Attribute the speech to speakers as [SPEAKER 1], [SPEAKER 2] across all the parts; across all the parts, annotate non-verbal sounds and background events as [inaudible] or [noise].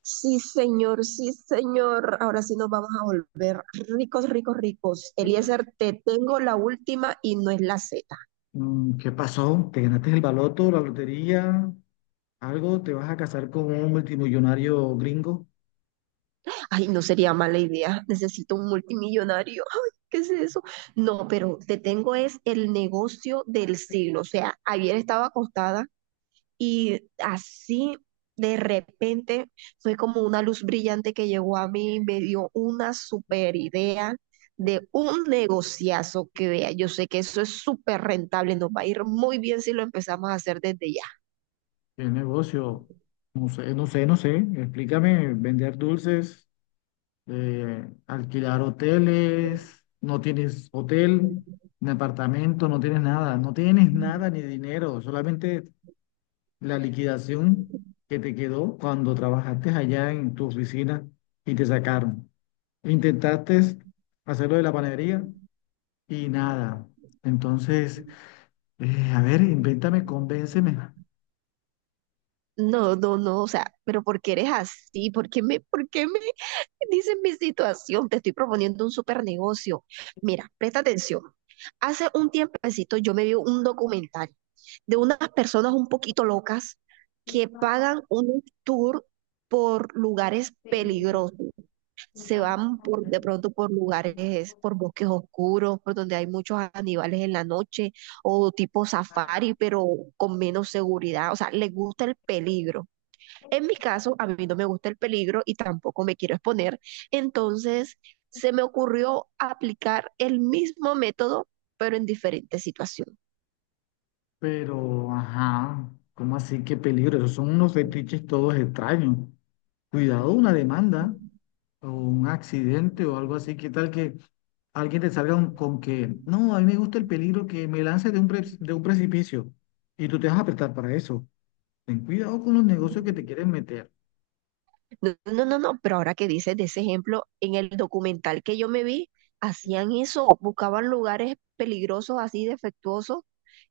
[SPEAKER 1] Sí, señor, sí, señor. Ahora sí nos vamos a volver ricos, ricos, ricos. Eliezer, te tengo la última y no es la Z.
[SPEAKER 2] Mm, ¿qué pasó? ¿Te ganaste el baloto, la lotería? ¿Algo? ¿Te vas a casar con un multimillonario gringo?
[SPEAKER 1] Ay, no sería mala idea. Necesito un multimillonario. Ay, ¿qué es eso? No, pero te tengo es el negocio del siglo. O sea, ayer estaba acostada y así, de repente, fue como una luz brillante que llegó a mí y me dio una super idea de un negociazo, que vea. Yo sé que eso es súper rentable, nos va a ir muy bien si lo empezamos a hacer desde ya.
[SPEAKER 2] ¿Qué negocio? No sé, no sé, no sé. Explícame, vender dulces, alquilar hoteles, no tienes hotel, ni apartamento, no tienes nada, no tienes nada ni dinero, solamente la liquidación que te quedó cuando trabajaste allá en tu oficina y te sacaron. ¿Intentaste hacerlo de la panadería? Y nada. Entonces, a ver, invéntame, convénceme.
[SPEAKER 1] No, no, no, o sea, pero ¿por qué eres así? Por qué me [laughs] dices mi situación? Te estoy proponiendo un super negocio. Mira, presta atención. Hace un tiempecito yo me vi un documental de unas personas un poquito locas que pagan un tour por lugares peligrosos. Se van por, de pronto por lugares, por bosques oscuros, por donde hay muchos animales en la noche, o tipo safari, pero con menos seguridad. O sea, les gusta el peligro. En mi caso, a mí no me gusta el peligro y tampoco me quiero exponer, entonces se me ocurrió aplicar el mismo método, pero en diferentes situaciones.
[SPEAKER 2] Pero, ajá, ¿cómo así? Qué peligro. Esos son unos fetiches todos extraños. Cuidado, una demanda o un accidente o algo así. ¿Qué tal que alguien te salga con que, no, a mí me gusta el peligro, que me lance de de un precipicio y tú te vas a apretar para eso? Ten cuidado con los negocios que te quieren meter.
[SPEAKER 1] No, no, no, no, pero ahora que dices de ese ejemplo, en el documental que yo me vi, hacían eso, buscaban lugares peligrosos, así defectuosos,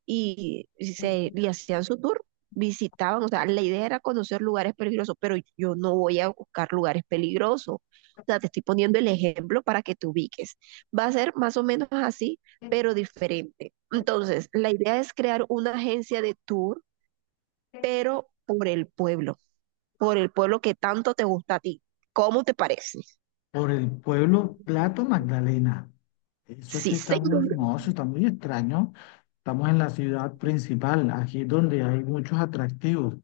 [SPEAKER 1] y hacían su tour, visitaban, o sea, la idea era conocer lugares peligrosos, pero yo no voy a buscar lugares peligrosos. O sea, te estoy poniendo el ejemplo para que te ubiques. Va a ser más o menos así, pero diferente. Entonces, la idea es crear una agencia de tour, pero por el pueblo, por el pueblo que tanto te gusta a ti. ¿Cómo te parece?
[SPEAKER 2] Por el pueblo Plato Magdalena. Eso
[SPEAKER 1] Sí,
[SPEAKER 2] sí está
[SPEAKER 1] señor.
[SPEAKER 2] muy, no, eso está muy extraño. Estamos en la ciudad principal, aquí es donde hay muchos atractivos.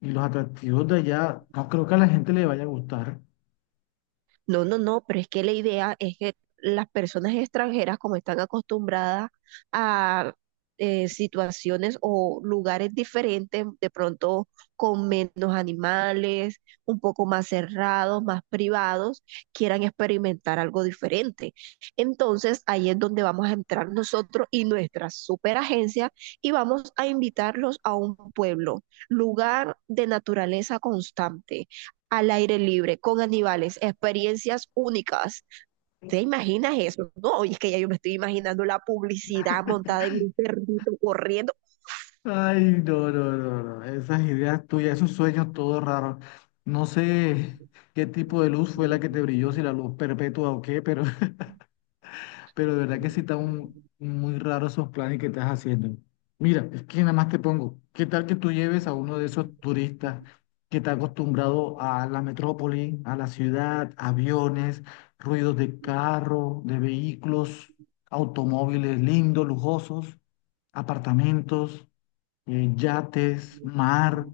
[SPEAKER 2] Y los atractivos de allá, no creo que a la gente le vaya a gustar.
[SPEAKER 1] No, no, no, pero es que la idea es que las personas extranjeras, como están acostumbradas a situaciones o lugares diferentes, de pronto con menos animales, un poco más cerrados, más privados, quieran experimentar algo diferente. Entonces, ahí es donde vamos a entrar nosotros y nuestra superagencia y vamos a invitarlos a un pueblo, lugar de naturaleza constante, al aire libre, con animales, experiencias únicas. ¿Te imaginas eso? No, y es que ya yo me estoy imaginando la publicidad montada en un perrito corriendo.
[SPEAKER 2] Ay, no, no, no, no. Esas ideas tuyas, esos sueños todos raros. No sé qué tipo de luz fue la que te brilló, si la luz perpetua o qué, pero de verdad que sí está muy raro esos planes que estás haciendo. Mira, es que nada más te pongo, ¿qué tal que tú lleves a uno de esos turistas que está acostumbrado a la metrópoli, a la ciudad, aviones, ruidos de carro, de vehículos, automóviles lindos, lujosos, apartamentos, yates, mar,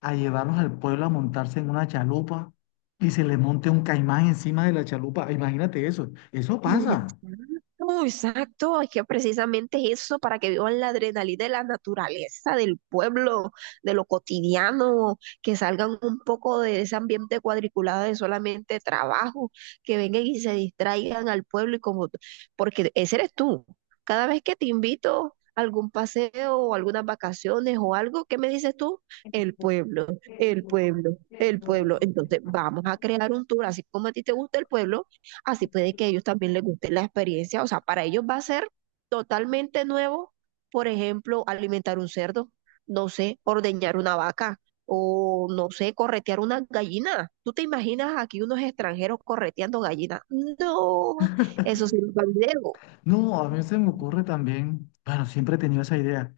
[SPEAKER 2] a llevarnos al pueblo a montarse en una chalupa? Y se le monte un caimán encima de la chalupa. Imagínate eso. Eso pasa.
[SPEAKER 1] Exacto, exacto, es que precisamente es eso, para que vivan la adrenalina de la naturaleza, del pueblo, de lo cotidiano, que salgan un poco de ese ambiente cuadriculado de solamente trabajo, que vengan y se distraigan al pueblo y, como, porque ese eres tú. Cada vez que te invito a algún paseo o algunas vacaciones o algo, ¿qué me dices tú? El pueblo, el pueblo, el pueblo. Entonces, vamos a crear un tour, así como a ti te gusta el pueblo. Así puede que a ellos también les guste la experiencia. O sea, para ellos va a ser totalmente nuevo. Por ejemplo, alimentar un cerdo, no sé, ordeñar una vaca o no sé, corretear una gallina. ¿Tú te imaginas aquí unos extranjeros correteando gallinas? No, eso sí no es un video.
[SPEAKER 2] No, a mí se me ocurre también, bueno, siempre he tenido esa idea.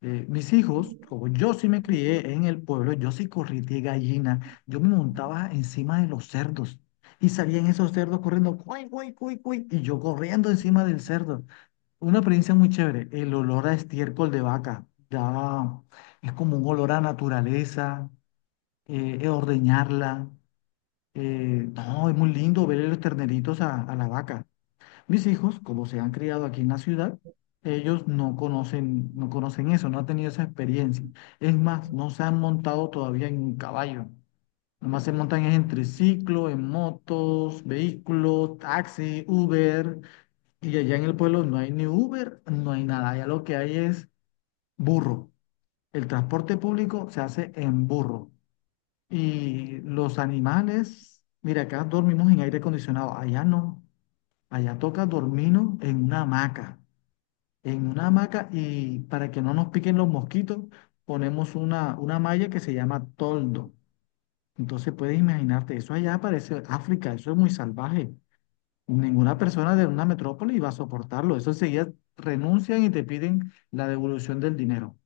[SPEAKER 2] Mis hijos, como yo sí me crié en el pueblo, yo sí corrí de gallina, yo me montaba encima de los cerdos y salían esos cerdos corriendo, cuy, cuy, cuy, cuy, y yo corriendo encima del cerdo. Una experiencia muy chévere, el olor a estiércol de vaca, ya es como un olor a naturaleza, ordeñarla. No, es muy lindo ver los terneritos a la vaca. Mis hijos, como se han criado aquí en la ciudad, ellos no conocen, no conocen eso, no han tenido esa experiencia. Es más, no se han montado todavía en un caballo. Nomás se montan es en triciclo, en motos, vehículos, taxi, Uber. Y allá en el pueblo no hay ni Uber, no hay nada. Allá lo que hay es burro. El transporte público se hace en burro. Y los animales, mira, acá dormimos en aire acondicionado. Allá no. Allá toca dormirnos en una hamaca y para que no nos piquen los mosquitos, ponemos una malla que se llama toldo. Entonces puedes imaginarte, eso allá parece África, eso es muy salvaje. Ninguna persona de una metrópoli va a soportarlo. Eso enseguida renuncian y te piden la devolución del dinero.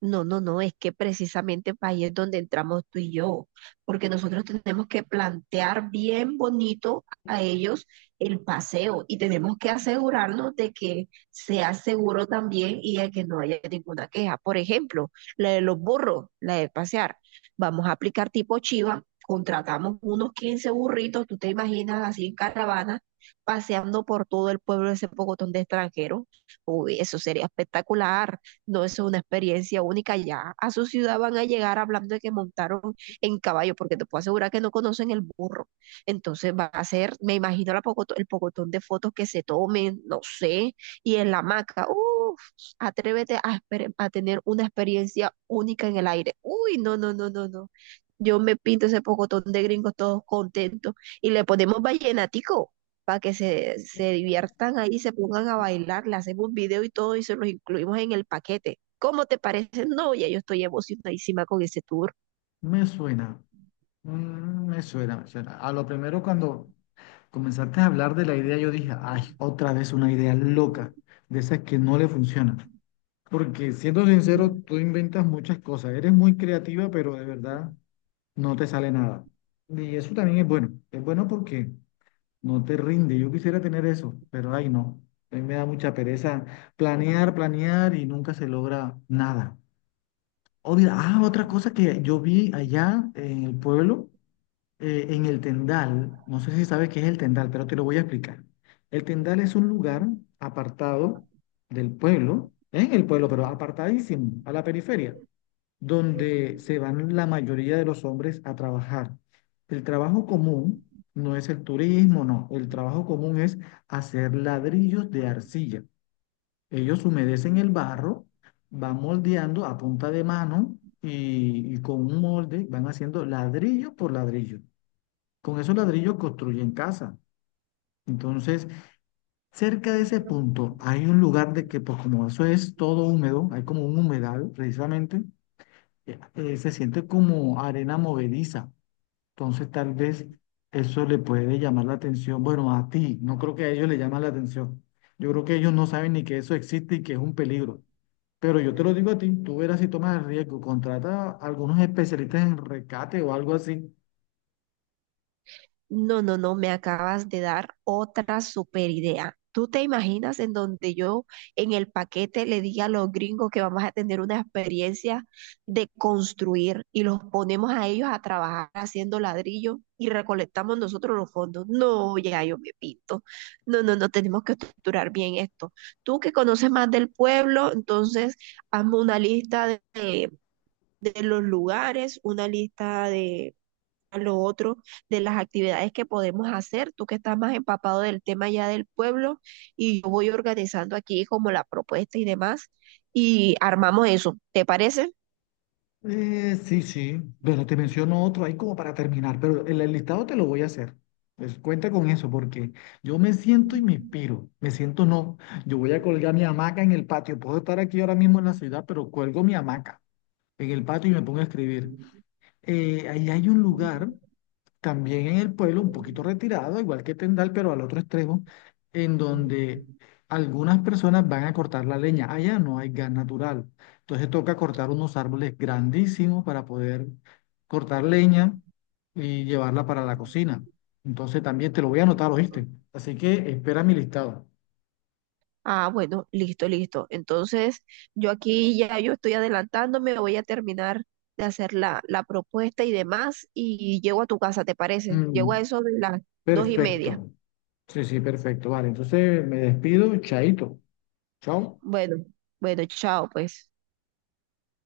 [SPEAKER 1] No, no, no, es que precisamente ahí es donde entramos tú y yo, porque nosotros tenemos que plantear bien bonito a ellos el paseo y tenemos que asegurarnos de que sea seguro también y de que no haya ninguna queja. Por ejemplo, la de los burros, la de pasear. Vamos a aplicar tipo chiva, contratamos unos 15 burritos, tú te imaginas así en caravana, paseando por todo el pueblo ese pocotón de extranjeros. Uy, eso sería espectacular. No, eso es una experiencia única. Ya a su ciudad van a llegar hablando de que montaron en caballo, porque te puedo asegurar que no conocen el burro. Entonces va a ser, me imagino, el pocotón de fotos que se tomen, no sé, y en la hamaca. Uf, atrévete a tener una experiencia única en el aire. Uy, no, no, no, no, no. Yo me pinto ese pocotón de gringos todos contentos y le ponemos vallenatico para que se diviertan ahí, se pongan a bailar, le hacemos un video y todo y se los incluimos en el paquete. ¿Cómo te parece? No, ya yo estoy emocionadísima con ese tour.
[SPEAKER 2] Me suena, mm, me suena, me suena. A lo primero cuando comenzaste a hablar de la idea, yo dije, ay, otra vez una idea loca, de esas que no le funcionan. Porque siendo sincero, tú inventas muchas cosas. Eres muy creativa, pero de verdad no te sale nada. Y eso también es bueno. Es bueno porque no te rinde. Yo quisiera tener eso, pero ay no. A mí me da mucha pereza planear, planear y nunca se logra nada. Obvio, ah, otra cosa que yo vi allá en el pueblo en el Tendal, no sé si sabes qué es el Tendal, pero te lo voy a explicar. El Tendal es un lugar apartado del pueblo, en el pueblo, pero apartadísimo, a la periferia, donde se van la mayoría de los hombres a trabajar. El trabajo común no es el turismo, no. El trabajo común es hacer ladrillos de arcilla. Ellos humedecen el barro, van moldeando a punta de mano y con un molde van haciendo ladrillo por ladrillo. Con esos ladrillos construyen casa. Entonces, cerca de ese punto hay un lugar de que, pues como eso es todo húmedo, hay como un humedal precisamente, se siente como arena movediza. Entonces, tal vez eso le puede llamar la atención. Bueno, a ti, no creo que a ellos le llama la atención. Yo creo que ellos no saben ni que eso existe y que es un peligro. Pero yo te lo digo a ti, tú verás si tomas el riesgo, contrata a algunos especialistas en rescate o algo así.
[SPEAKER 1] No, no, no, me acabas de dar otra super idea. ¿Tú te imaginas en donde yo en el paquete le diga a los gringos que vamos a tener una experiencia de construir y los ponemos a ellos a trabajar haciendo ladrillo y recolectamos nosotros los fondos? No, ya yo me pinto. No, no, no, tenemos que estructurar bien esto. Tú que conoces más del pueblo, entonces hazme una lista de, de los lugares, una lista de lo otro, de las actividades que podemos hacer. Tú que estás más empapado del tema ya del pueblo y yo voy organizando aquí como la propuesta y demás y armamos eso. ¿Te parece?
[SPEAKER 2] Sí, sí. Bueno, te menciono otro ahí como para terminar, pero el listado te lo voy a hacer. Pues cuenta con eso, porque yo me siento y me inspiro. Me siento no. Yo voy a colgar mi hamaca en el patio. Puedo estar aquí ahora mismo en la ciudad, pero cuelgo mi hamaca en el patio y me pongo a escribir. Ahí hay un lugar también en el pueblo, un poquito retirado, igual que Tendal, pero al otro extremo, en donde algunas personas van a cortar la leña. Allá no hay gas natural. Entonces toca cortar unos árboles grandísimos para poder cortar leña y llevarla para la cocina. Entonces también te lo voy a anotar, ¿oíste? Así que espera mi listado.
[SPEAKER 1] Ah, bueno, listo, listo. Entonces, yo aquí ya yo estoy adelantándome, voy a terminar de hacer la, la propuesta y demás y llego a tu casa, ¿te parece? Llego a
[SPEAKER 2] Mm,
[SPEAKER 1] eso de las 2:30.
[SPEAKER 2] perfecto. Sí, sí, perfecto. Vale, entonces me despido. Chaito. Chao.
[SPEAKER 1] Bueno, bueno, chao, pues.